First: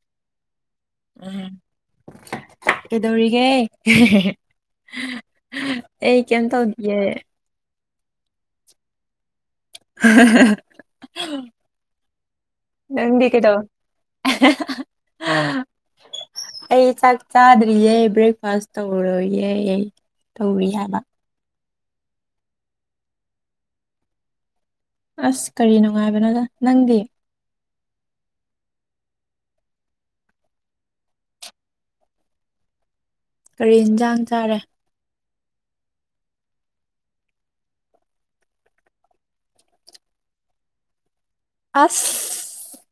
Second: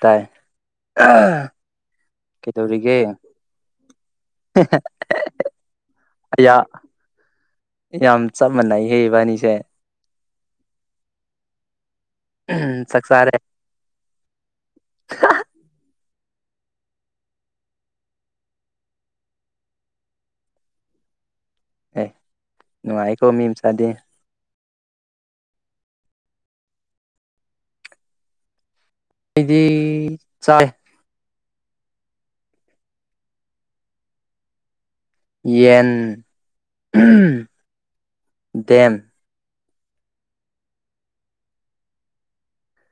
ꯇꯥꯏ ꯑꯝ ꯀꯩꯗꯧꯔꯤꯒꯦ ꯀꯗꯧꯒ ꯑꯩ ꯀꯝ ꯑꯌꯥ ꯇꯧꯒꯦ ꯌꯥꯝ ꯆꯞ ꯃꯥꯟꯅꯩ ꯍꯦꯛ ꯏꯕꯥꯅꯤꯁꯦ [inaudible] ꯆꯥꯛ ꯅꯗꯤ ꯆꯥꯔꯦ ꯀꯗꯣ ꯑꯩ ꯆꯥꯛ ꯆꯥꯗ꯭ꯔꯤ ꯭ꯔꯦꯛꯐꯥꯁ ꯇꯧꯔ ꯑꯩ ꯇꯧꯔꯤ ꯌꯥꯕ ꯅꯒꯤꯀ ꯃꯤ ꯃꯁꯗꯦ ꯑꯁ ꯀꯔꯤ ꯅꯨꯡꯉꯥꯏꯕꯅꯣ ꯅꯪꯗꯤ ꯑꯩꯗꯤ ꯆꯥꯏ ꯀꯔꯤ ꯌꯦꯟꯁꯥꯡ ꯆꯥꯔꯦ ꯌꯦꯟ ꯗꯦꯝ ꯑꯁ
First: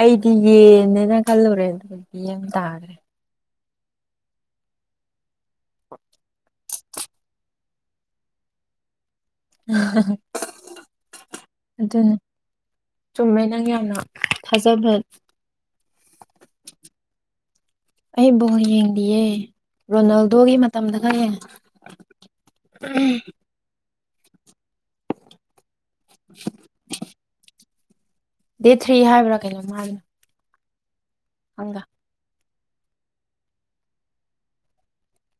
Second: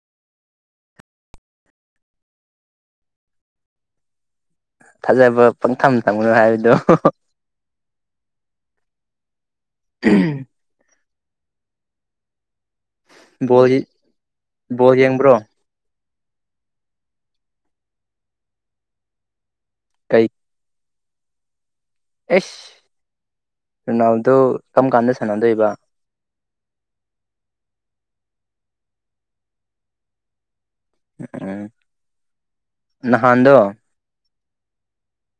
ꯑꯩꯗꯤ ꯌꯦꯟꯅꯦꯅ ꯈꯜꯂꯨꯔꯦ ꯑꯗꯨꯗꯤ ꯌꯦ ꯇꯥꯔꯦ ꯊꯥꯖꯕ ꯄꯪꯊꯝ ꯊꯝꯅꯨ ꯍꯥꯏꯕꯗꯣ ꯎ ꯑꯗꯨꯗꯅꯦ ꯆꯨꯝꯃꯦ ꯕꯣꯜ ꯅꯪ ꯌꯥꯝꯅ ꯕꯣꯜ ꯊꯥꯖꯕꯅꯤ ꯌꯦꯡꯕ꯭ꯔꯣ ꯑꯩꯕꯨꯕꯣꯠ ꯌꯦꯡꯂꯤꯌꯦ ꯀꯩ ꯔꯣꯅꯥꯜꯗꯣꯒꯤ ꯇꯝꯗ ꯈꯔ ꯌꯦꯡꯉꯦ ꯅꯅꯥꯎꯗꯣ ꯀꯔꯝ ꯀꯥꯟꯗ ꯁꯥꯟꯅꯗꯣꯏꯕ [inaudible] ꯗꯦꯠ ꯊ꯭ꯔꯤ ꯍꯥꯏꯕ꯭ꯔꯥ ꯀꯩꯅꯣꯝ ꯍꯥꯏꯕꯅꯣ ꯍꯒꯥ ꯅꯍꯥꯟꯗ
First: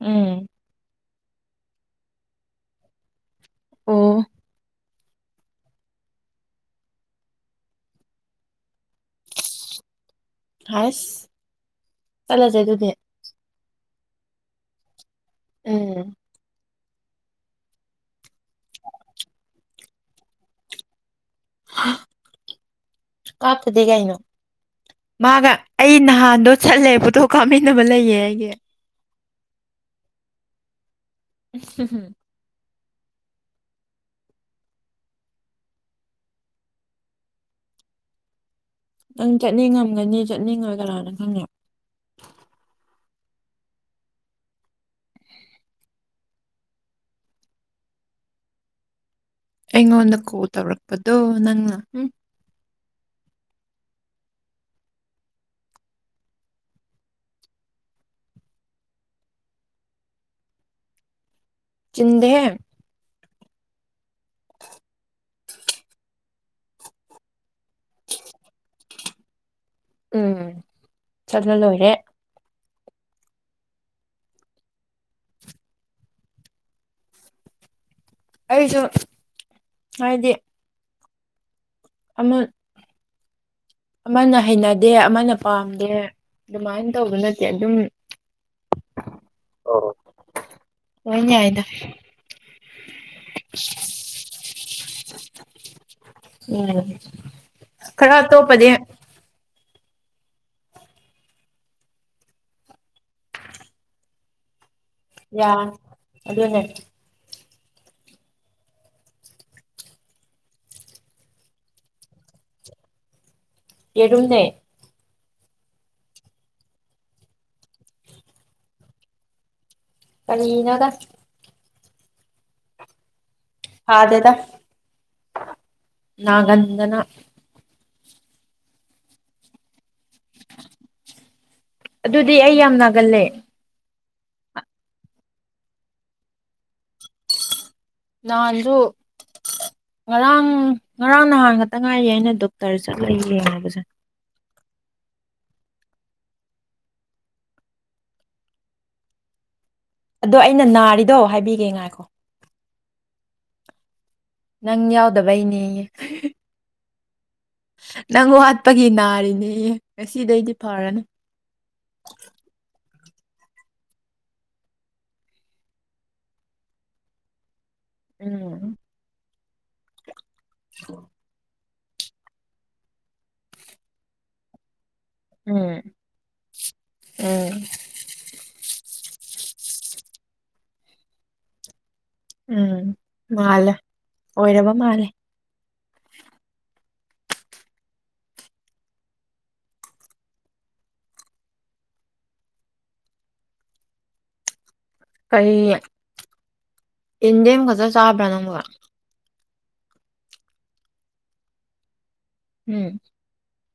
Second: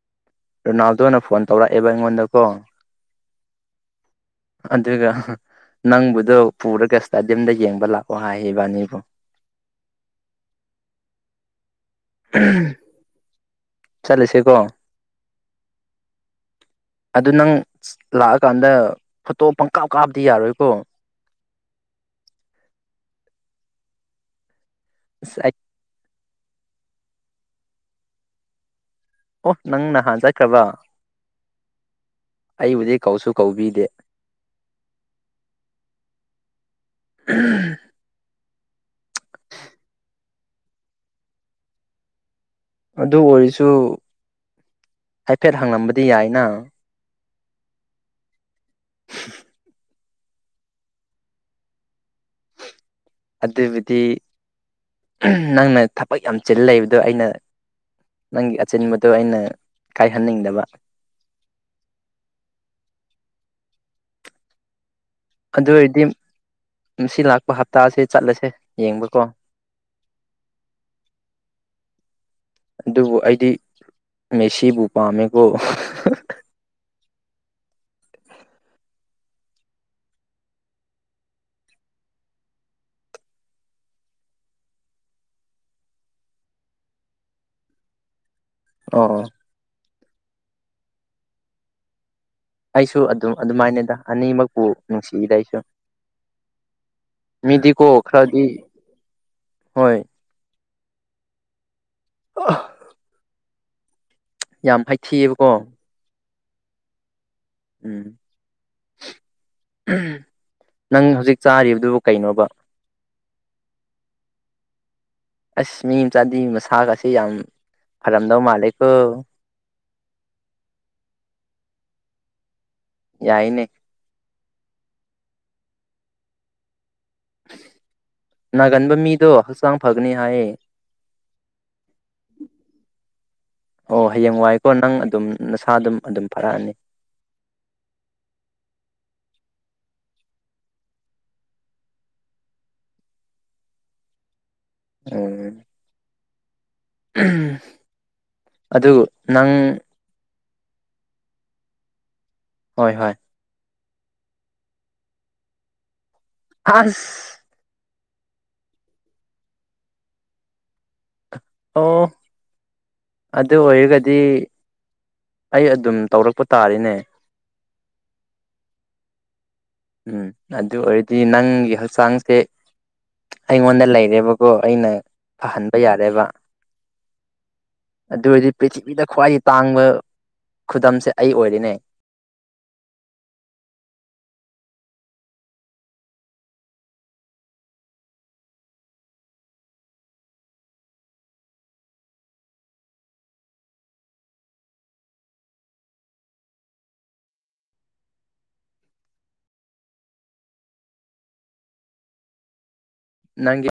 ꯎꯝ ꯔꯣꯅꯥꯜꯗꯣꯅ ꯐꯣꯟ ꯇꯧꯔꯛꯑꯦꯕ ꯑꯩꯉꯣꯟꯗꯀꯣ ꯑꯣ ꯑꯗꯨꯒ ꯅꯪꯕꯨꯗꯣ ꯄꯨꯔꯒ ꯏꯁꯇꯥꯗꯤꯌꯝꯗ ꯌꯦꯡꯕ ꯂꯥꯛꯑꯣ ꯍꯥꯏ ꯏꯕꯥꯅꯤꯕꯨ ꯍꯥꯏꯥꯏꯁ ꯆꯂꯦ ꯆꯥꯏ ꯑꯗꯨꯗꯤ ꯆꯠꯂꯁꯦꯀꯣ ꯎꯝ ꯑꯗꯨ ꯅꯪ ꯂꯥꯛꯑꯀꯥꯟꯗ ꯐꯣꯇꯣ ꯄꯪꯀꯥꯞ ꯀꯥꯞꯗꯤ ꯌꯥꯔꯣꯏꯀꯣ ꯀꯠꯇꯗꯤ ꯀꯅꯣ ꯃꯥꯒ ꯑꯩ ꯅꯍꯥꯟꯗꯣ ꯆꯠꯂꯦ ꯄꯨꯣꯊꯣꯛ ꯀꯥꯞꯃꯤꯟꯅꯕ ꯂꯩꯌꯦ ꯑꯩꯒꯤ ꯑꯣ ꯅꯪꯅꯍꯖꯈ꯭ꯔꯕ [inaudible] ꯑꯩꯕꯨꯗꯤ ꯀꯧꯁꯨ ꯀꯧꯕꯤꯗꯦ [inaudible] ꯅꯪ ꯆꯠꯅꯤꯡꯉꯝꯒꯅꯤ ꯆꯠꯅꯤꯡꯉꯣꯏ ꯀꯔꯥꯅꯪ ꯈꯪꯉ ꯑꯗꯨ ꯑꯣꯏꯔꯁꯨ ꯍꯥꯏꯐꯦꯠ ꯍꯪꯂꯝꯕꯗꯤ ꯌꯥꯏꯅ [inaudible] ꯑꯩꯉꯣꯟꯗ ꯀꯣꯜ ꯇꯧꯔꯛꯄꯗꯣ ꯅꯪꯅ ꯑꯗꯨꯕꯨꯗꯤ ꯅꯪꯅ ꯊꯕꯛ ꯌꯥꯝ ꯆꯤꯜꯂ ꯂꯩꯕꯗꯣ ꯑꯩꯅ ꯅꯪꯒꯤ ꯑꯆꯤꯟꯕꯗꯣ ꯑꯩꯅ ꯀꯥꯏꯍꯟꯅꯤꯡꯗꯕ ꯆꯤꯟꯗꯦ ꯑꯗꯨ ꯑꯣꯏꯔꯗꯤ ꯃꯁꯤ ꯂꯥꯛꯄ ꯍꯞꯇꯥꯁꯦ ꯆꯠꯂꯁꯦ ꯌꯦꯡꯕꯀꯣ ꯎꯝ ꯆꯠꯅ ꯂꯣꯏꯔꯦ ꯑꯗꯨꯕꯨ ꯑꯩꯗꯤ ꯃꯦꯁꯤꯕꯨ ꯄꯥꯝꯃꯦꯀꯣ ꯑꯩꯁꯨ ꯍꯥꯏꯗꯤ ꯑꯃ ꯑꯃꯅ ꯍꯩꯅꯗꯦ ꯑꯃꯅ ꯄꯥꯝꯗꯦ ꯑꯗꯨꯃꯥꯏꯅ ꯇꯧꯕ ꯅꯠꯇꯦ ꯑꯗꯨꯝ ꯔ ꯍꯅꯏꯗ ꯑꯩꯁꯨ ꯑꯗꯨꯝ ꯑꯗꯨꯃꯥꯏꯅꯗ ꯑꯅꯤꯃꯛꯄꯨ ꯅꯨꯡꯁꯤꯏꯗ ꯑꯩꯁꯨ ꯎꯝ ꯃꯤꯗꯤꯀꯣ ꯈꯔ ꯈꯔꯗꯤ ꯇꯣꯞꯄꯗꯤ ꯍꯣꯏ ꯑ ꯌꯥꯝ ꯍꯩꯊꯤꯑꯕꯀꯣ ꯑꯗꯨꯗ ꯍꯣ ꯎꯝ ꯅꯪ ꯍꯧꯖꯤꯛ ꯆꯥꯔꯤꯕꯗꯨꯕꯨ ꯀꯩꯅꯣꯕ ꯌꯦꯔꯃꯦ ꯑꯁ ꯃꯤ ꯆꯥꯟꯗꯤ ꯃꯁꯥꯒꯁꯤꯦ ꯌꯥꯝ ꯐꯔꯝꯗꯧ ꯃꯥꯜꯂꯦꯀꯣ ꯀꯅꯒ ꯌꯥꯏꯅꯦ ꯐꯗꯦꯗ ꯅꯒꯟꯗꯅ ꯒꯟꯕꯝꯃꯤꯗꯣ ꯍꯁꯝ ꯑꯗꯨꯗꯤ ꯑꯩ ꯌꯥꯝ ꯅꯥꯒꯜꯂꯦ ꯑꯣ ꯍꯌꯦꯡ ꯋꯥꯏꯀꯣ ꯅꯪ ꯑꯗꯨꯝ ꯅꯁꯥ ꯑꯗꯨꯝ ꯑꯗꯨꯝ ꯐꯥꯔꯛꯑꯅꯤ ꯅꯥꯟꯗ ꯉꯔꯥꯡ ꯉꯔꯥꯡ ꯅꯍꯥꯟ ꯈꯛꯇ ꯉꯥꯏꯌꯦꯦ ꯑꯩꯅ ꯗꯣꯛꯇꯔ ꯆꯠꯂ ꯌꯦꯡꯉꯕꯁꯦ ꯎꯝ ꯑꯗꯨ ꯅꯪ ꯑꯗꯣ ꯑꯩꯅ ꯅꯥꯔꯤꯗꯣ ꯍꯥꯏꯕꯤꯒꯦ ꯉꯥꯏꯈꯣ ꯍꯣꯏ ꯍꯣꯏ ꯅꯪ ꯌꯥꯎꯗꯕꯩꯅꯦꯌꯦ ꯑꯁ ꯅꯪ ꯋꯥꯠꯄꯒꯤ ꯅꯥꯔꯤꯅꯦ ꯉꯁꯤꯗꯩꯗꯤ ꯐꯔꯅꯨ ꯑꯣ ꯑꯗꯨ ꯑꯣꯏꯔꯒꯗꯤ ꯑꯩ ꯑꯗꯨꯝ ꯇꯧꯔꯛꯄ ꯇꯥꯔꯤꯅꯦ ꯎꯝ ꯎꯝ ꯑꯗꯨ ꯑꯣꯏꯔꯗꯤ ꯅꯪꯒꯤ ꯍꯧꯖꯤꯛ ꯍꯛꯆꯥꯡꯁꯦ ꯑꯩꯉꯣꯟꯗ ꯂꯩꯔꯦꯕꯀꯣ ꯑꯩꯅ ꯐꯍꯟꯕ ꯎꯝ ꯌꯥꯔꯦꯕ ꯎꯝ ꯑꯗꯨ ꯑꯣꯏꯔꯗꯤ ꯄ꯭ꯔꯤꯊꯤꯕꯤꯗ ꯈ꯭ꯋꯥꯏ ꯇꯥꯡꯕ ꯈꯨꯗꯝꯁꯦ ꯑꯩ ꯑꯣꯏꯔꯤꯅꯦ ꯎꯝ ꯃꯥꯜꯂꯦ ꯑꯣꯏꯔꯕ ꯃꯥꯜꯂꯦ ꯀꯔꯤ ꯏꯟꯗꯤ ꯃꯈ ꯈꯖ ꯆꯥꯕꯅꯝꯕ ꯎꯝ ꯊꯦꯡꯌ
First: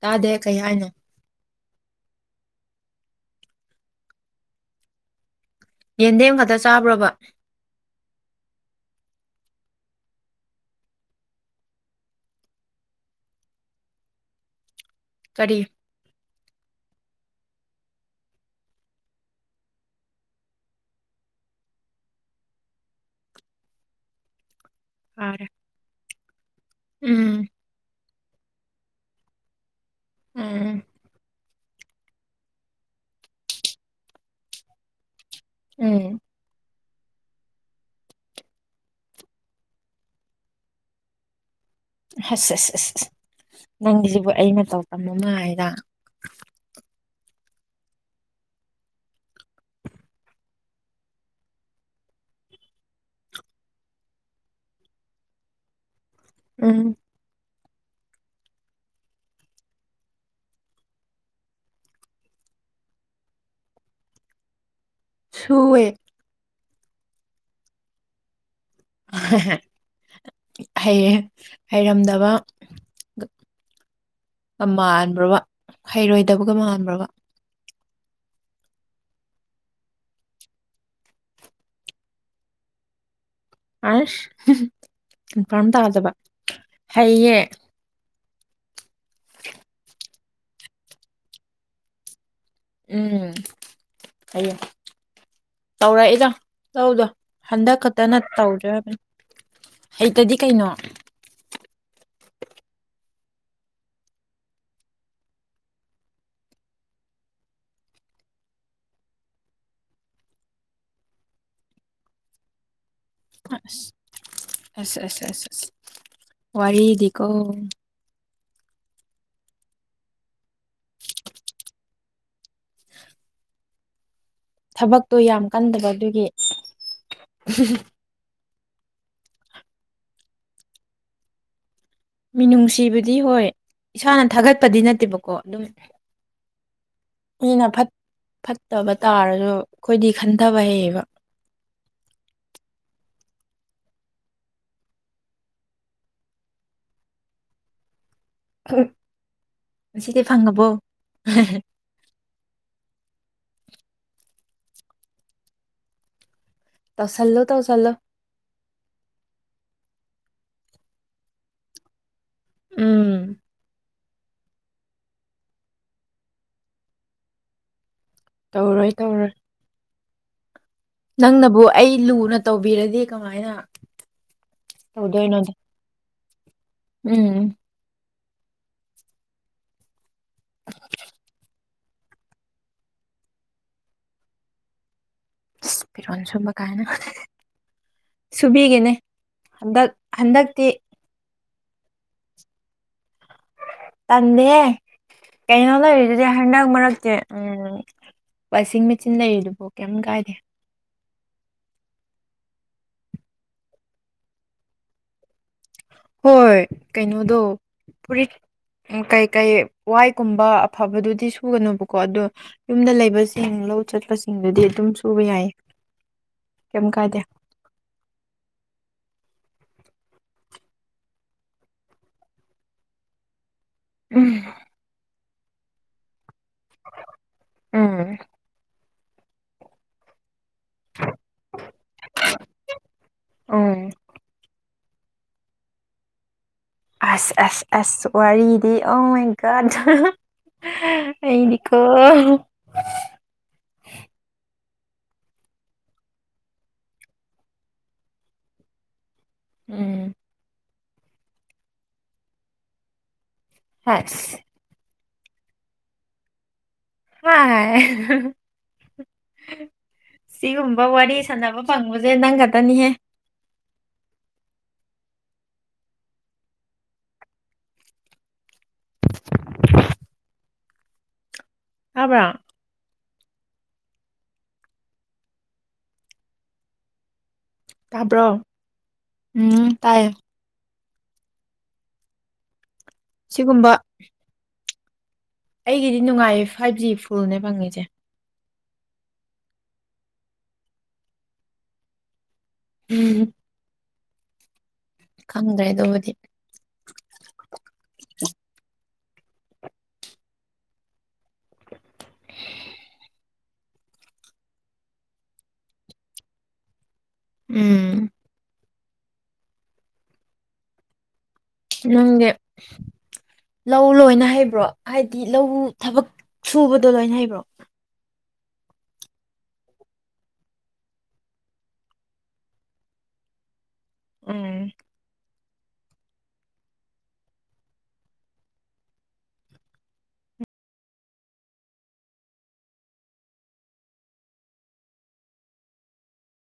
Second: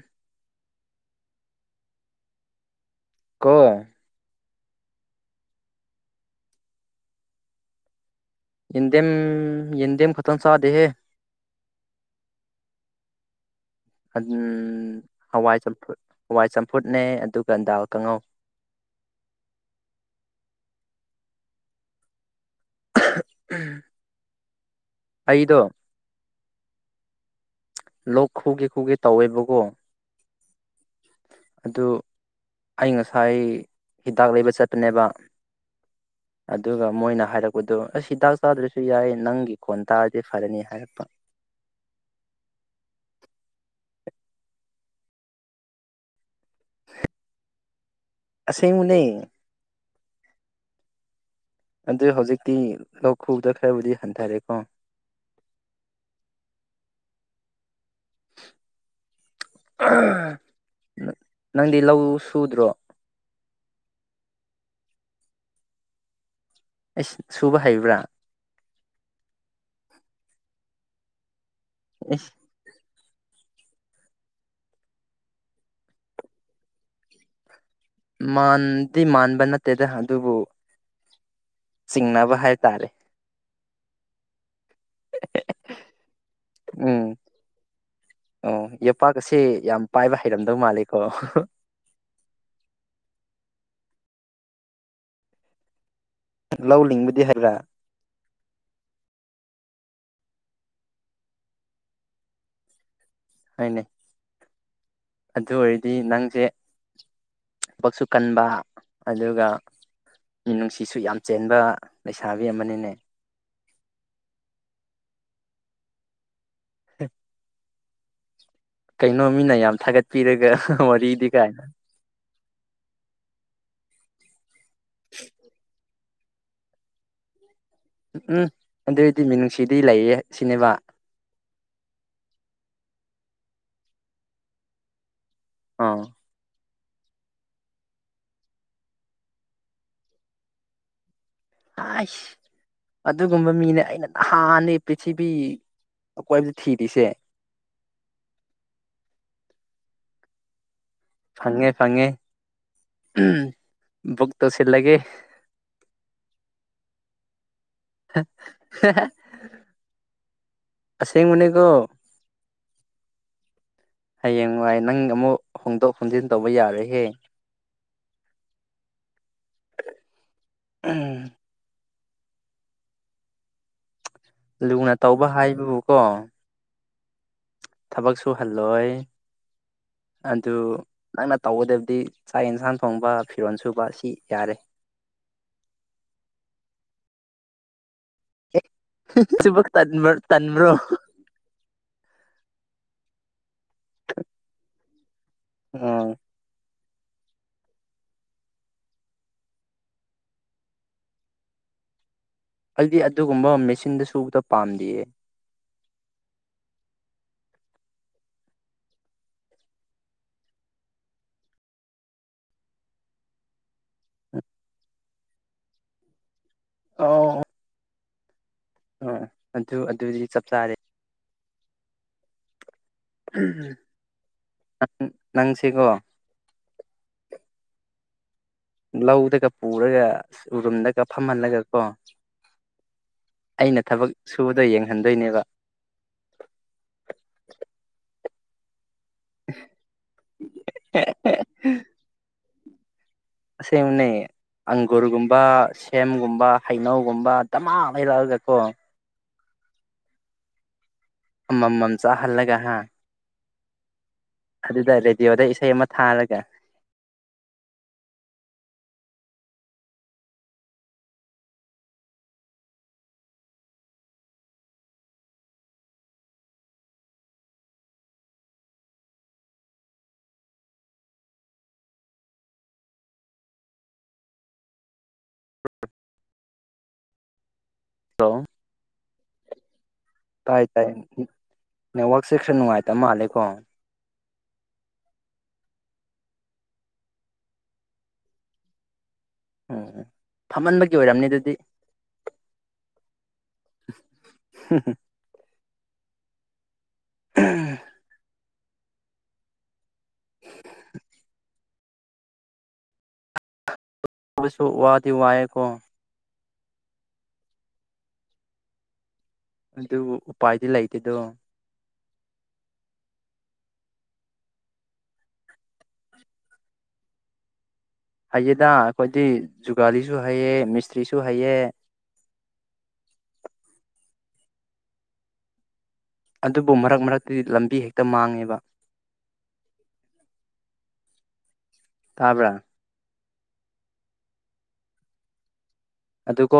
ꯇꯥꯗꯦ ꯀꯩ ꯍꯥꯏꯅꯣ ꯀ ꯌꯦꯟꯗꯦꯝ ꯈꯛꯇ ꯆꯥꯕ꯭ꯔꯕ ꯌꯦꯦꯝ ꯌꯦꯗꯦꯝ ꯈꯇꯣꯟ ꯁꯥꯗꯦꯍꯦ ꯑꯗꯨꯝ ꯍꯋꯥꯏ ꯀꯔꯤ ꯆꯝꯄ ꯋꯥꯏ ꯆꯝꯐꯨꯠꯅꯦ ꯑꯗꯨꯒ ꯗꯥꯜ ꯀꯥꯡꯉꯧ ꯐꯔꯦ ꯑꯩꯗꯣ ꯎꯝ ꯂꯣꯛ ꯈꯨꯒꯦ ꯈꯨꯒꯦ ꯇꯧꯋꯦꯕꯀꯣ ꯑꯥ ꯑꯗꯨ ꯑꯩ ꯉꯁꯥꯏ ꯍꯤꯗꯥꯛ ꯂꯩꯕ ꯆꯠꯄꯅꯦꯕ ꯎꯝ ꯑꯗꯨꯒ ꯃꯣꯏꯅ ꯍꯥꯏꯔꯛꯄꯗꯣ ꯑꯩ ꯍꯤꯗꯥꯛ ꯆꯥꯗ꯭ꯔꯁꯨ ꯌꯥꯏ ꯅꯪꯒꯤ ꯈꯣꯟ ꯇꯥꯔꯗꯤ ꯐꯔꯅꯤ ꯍꯥꯏꯔꯛꯄ [unintelligible] ꯑꯁ ꯑꯁ ꯑꯁ ꯑꯁ ꯅꯪꯒꯤꯁꯤꯕꯨ ꯑ ꯃꯇꯧ ꯇꯝ ꯑꯃ ꯍꯥꯏꯔ ꯁꯤꯕꯨꯨꯅꯦ ꯑꯗꯨ ꯍꯧꯖꯤꯛꯇꯤ ꯂꯧꯈꯕꯗ ꯈꯔꯕꯨꯗꯤ ꯍꯟꯊꯔꯦꯀꯣ ꯎꯝ [unintelligible] ꯅꯪꯗꯤ ꯂꯧ ꯁꯨꯗ꯭ꯔꯣ ꯁꯨꯋꯦ ꯑꯩꯁ ꯁꯨꯕ ꯍꯩꯕ꯭ꯔꯥ ꯍꯩꯔꯦ ꯍꯩꯔꯝꯗꯕ ꯃꯥꯟꯕ꯭ꯔꯕ ꯍꯩꯔꯣꯏꯗꯕꯒ ꯃꯥꯟꯕ꯭ꯔꯕ ꯃꯥꯟꯗꯤ ꯃꯥꯟꯕ ꯅꯠꯇꯦꯗ ꯑꯗꯨꯕꯨ ꯆꯤꯡꯅꯕ ꯍꯥꯏ ꯇꯔꯦ ꯑꯁ ꯀꯟꯐꯥꯔꯝ ꯇꯥꯗꯕ ꯎꯝ ꯍꯩꯌꯦ ꯑꯣ ꯌꯣꯄꯥꯛ ꯑꯁꯤ ꯌꯥꯝ ꯄꯥꯏꯕ ꯍꯩꯔꯝꯗꯧ ꯃꯥꯜꯂꯦꯀꯣ ꯎꯝ ꯀꯣ ꯇꯧꯔꯛꯏꯗ ꯂꯧ ꯇꯗꯣ ꯂꯤꯡꯕꯗꯤ ꯍꯩꯕ꯭ꯔꯥ ꯍꯟꯗꯛ ꯈꯛꯇꯅ ꯇꯧꯖꯕꯅꯤ ꯍꯇꯗꯤ ꯀꯩꯅꯣ ꯍꯥꯏꯅꯦ ꯑꯗꯨ ꯑꯣꯏꯔꯗꯤ ꯅꯪꯁꯦ ꯕꯛꯁꯨ ꯀꯟꯕ ꯑꯗꯨꯒ ꯃꯤꯅꯨꯡꯁꯤꯁꯨ ꯌꯥꯝ ꯆꯦꯟꯕ ꯂꯩꯁꯥꯕꯤ ꯑꯃꯅꯤꯅꯦ ꯑ ꯑ ꯋꯥꯔꯤꯗꯤꯀꯣ ꯀꯩꯅꯣ ꯃꯤꯅ ꯌꯥꯝ ꯊꯥꯒꯠꯄꯤꯔꯒ ꯋꯥꯔꯤꯗꯤ ꯀꯥꯏꯅ ꯊꯕꯛꯇꯣ ꯌꯥꯝ ꯀꯟꯗꯕ ꯑꯗꯨꯒꯤ ꯎꯝ ꯎꯝ ꯑꯗꯨꯑꯣꯏꯗꯤ ꯃꯤꯅꯨꯡꯁꯤꯗꯤ ꯂꯩꯌꯦ ꯁꯤꯅꯦꯕ ꯃꯤꯅꯨꯡꯁꯤꯕꯗꯤ ꯍꯣꯏ ꯏꯁꯥꯅ ꯊꯥꯒꯠꯄꯗꯤ ꯅꯠꯇꯦꯕꯀꯣ ꯑꯗꯨꯝ ꯑꯥ ꯃꯤꯅ ꯐꯠꯇꯕ ꯇꯥꯔꯁꯨ ꯑꯩꯈꯣꯏꯗꯤ ꯈꯟꯊꯕ ꯍꯩꯌꯦꯕ ꯑꯁ ꯑꯗꯨꯒꯨꯝꯕ ꯃꯤꯅꯦ ꯑꯩꯅ ꯅꯍꯥꯟꯅꯦ ꯄ꯭ꯔꯤꯊꯤꯕꯤ ꯑꯀꯣꯏꯕꯗ ꯊꯤꯔꯤꯁꯦ ꯑꯁꯤꯗꯤ ꯐꯪꯉꯕꯣ ꯐꯪꯉꯦ ꯐꯉꯦ ꯎꯝ ꯣꯛꯛꯇꯁꯤꯂꯒꯦ ꯇꯁꯜꯂꯣ ꯁꯤꯤꯡꯃꯅꯤ ꯀ ꯎꯝ ꯍꯌꯦꯡ ꯅꯨꯡꯥꯏ ꯅꯪ ꯑꯃꯨꯛ ꯍꯣꯡꯗꯣꯛ ꯍꯣꯡꯖꯤꯟ ꯇꯧꯕ ꯌꯥꯔꯍꯦ ꯇꯧꯔꯣꯏ ꯇꯧꯔꯣꯏ ꯅꯪꯅꯕꯨ ꯑꯩ ꯂꯨꯅ ꯇꯧꯕꯤꯔꯗꯤ ꯀꯃꯥꯏꯅ ꯂꯨꯅ ꯇꯧꯕ ꯇꯧꯗꯣꯏꯅꯣꯗ ꯍꯥꯏꯕꯕꯨ ꯀꯣ ꯎꯝ ꯊꯕꯛ ꯁꯨꯍꯜꯂꯣꯏ [inaudible] ꯑꯗꯨ ꯅꯪꯅ ꯇꯧꯒꯗꯕꯗꯤ ꯆꯥꯛ ꯌꯦꯟꯁꯥꯡ ꯊꯣꯡꯕ ꯐꯤꯔꯣꯜ ꯁꯨꯕ ꯁꯤ ꯌꯥꯔꯦ ꯄꯤꯔꯣꯣꯟ ꯁꯨꯝꯕ ꯀꯥꯏꯅ ꯁꯨꯕꯤꯒꯦꯅꯦ ꯁꯤꯕꯨ ꯍꯟꯗꯛ ꯍꯟꯗꯛꯇꯤ ꯇꯟꯕ꯭ꯔꯣ ꯇꯥꯟ ꯗꯦ ꯑꯣ ꯀꯩꯅꯅꯂꯣꯏꯗꯤꯥꯟꯗ ꯃꯔꯔꯛ ꯦ ꯎ ꯋꯥꯁꯤꯡ ꯃꯦꯆꯤꯟ ꯂꯩꯔꯤꯗꯨꯕꯣ ꯀꯩꯝ ꯀꯥꯏꯗꯦ ꯑꯩꯗꯤ ꯑꯗꯨꯒꯨꯝꯕ ꯃꯦꯆꯤꯟꯗ ꯁꯨꯕꯗ ꯄꯥꯝꯗꯦꯌꯦ ꯍꯣꯏ ꯀꯩꯅꯣꯗꯣ ꯐꯔꯤꯠ ꯎ ꯀꯩꯀꯩ ꯋꯥꯏꯒꯨꯝꯕ ꯑꯐꯕꯗꯨꯗꯤ ꯁꯨꯒꯅꯣꯕꯀꯣ ꯑꯗꯣ ꯌꯨꯝꯗ ꯂꯩꯕꯁꯤꯡ ꯂꯧ ꯆꯠꯄꯁꯤꯡꯗꯨꯗꯤ ꯑꯗꯨꯝ ꯁꯨꯕ ꯌꯥꯏꯌꯦ ꯀꯩ ꯀꯥꯏꯗꯦ ꯑ ꯑꯗꯨ ꯑꯗꯨꯗꯤ ꯆꯞ ꯆꯥꯔꯦ ꯎꯝꯝ ꯎꯝ ꯅꯪꯁꯤꯀꯣ ꯎꯝ ꯂꯧꯧꯗꯒ ꯄꯨꯔꯒ ꯑ ꯎꯔꯨꯝꯗꯒ ꯐꯝꯍꯜꯂꯒ ꯀꯣ ꯎꯝ ꯑꯩꯅ ꯊꯕꯛ ꯁꯨꯕꯗꯣ ꯌꯦꯡ ꯑꯣꯏꯍꯟꯗꯣꯏꯅꯦꯕ ꯋꯥꯔꯤꯔꯤꯗꯤ ꯑ ꯑꯩꯀꯗ ꯑꯩꯗꯤꯀꯣ ꯁꯦ ꯅꯌꯦ ꯑꯪꯒꯨꯔꯒꯨꯝꯕ ꯁꯦꯝꯒꯨꯝꯕ ꯍꯩꯅꯧꯒꯨꯝꯕ ꯇꯃꯥ ꯂꯩꯩꯔꯛꯑꯒꯀꯣ ꯎꯝ ꯑꯃꯃꯝ ꯆꯥꯍꯜꯂꯒ ꯍꯥ ꯍ ꯑꯗꯨꯗ ꯔꯦꯗꯤꯑꯣꯗ ꯏꯁꯩ ꯑꯃ ꯊꯥꯔꯒ ꯍ ꯁꯤꯒꯨꯝꯕ ꯋꯥꯔꯤ ꯁꯥꯟꯅꯕ ꯐꯪꯕꯁꯦ ꯅꯪ ꯈꯛꯇꯅꯤꯍꯦ ꯑꯕ ꯇꯥꯕ꯭ꯔꯣ ꯍꯜꯂꯣ ꯎꯝ ꯇꯥꯏ ꯅꯦꯠꯛ ꯁꯦꯁꯟ ꯅꯨꯡꯉꯥꯏ ꯁꯤꯒꯨꯝꯕ ꯑꯩꯒꯤꯗꯤ ꯅꯨꯡꯉꯥꯏꯌꯦ ꯐꯥꯏꯚ ꯖꯤ ꯐꯨꯜꯅꯦ ꯐꯪꯉꯁꯦ ꯎꯝ ꯎ ꯐꯝꯃꯟꯕꯒꯤ ꯑꯣꯏꯔꯝꯅꯤ ꯑꯗꯨꯗꯤ ꯎꯝ [inaudible] ꯈꯪꯗ꯭ꯔꯦ ꯑꯗꯨꯕꯨꯗꯤ ꯎꯝ [inaudible] ꯄꯨꯁꯨ ꯋꯥꯗꯤ ꯋꯥꯏ ꯀ ꯎꯝ ꯑꯗꯨ ꯎꯄꯥꯏꯗꯤ ꯂꯩꯇꯦꯗꯣ ꯅꯪꯦ ꯂꯧ ꯂꯣꯏꯅ ꯍꯩꯕ꯭ꯔꯣ ꯍꯥꯏꯗꯤ ꯂꯧ ꯊꯕꯛ ꯁꯨꯕꯗꯣ ꯂꯣꯏꯅ ꯍꯩꯕ꯭ꯔꯣ ꯍꯩꯌꯦꯗ ꯑꯩꯈꯣꯏꯗꯤ ꯖꯨꯒꯥꯂꯤꯁꯨ ꯍꯩꯑꯦ ꯃꯤꯁꯇ꯭ꯔꯤꯁꯨ ꯍꯩꯑꯦ ꯎꯝ ꯑꯗꯨꯕꯨ ꯃꯔꯛ ꯃꯔꯛꯇꯗꯤ ꯂꯝꯕꯤ ꯍꯦꯛꯇ ꯃꯥꯡꯉꯦꯕ ꯇꯥꯕꯔ ꯑꯗꯨꯀꯣ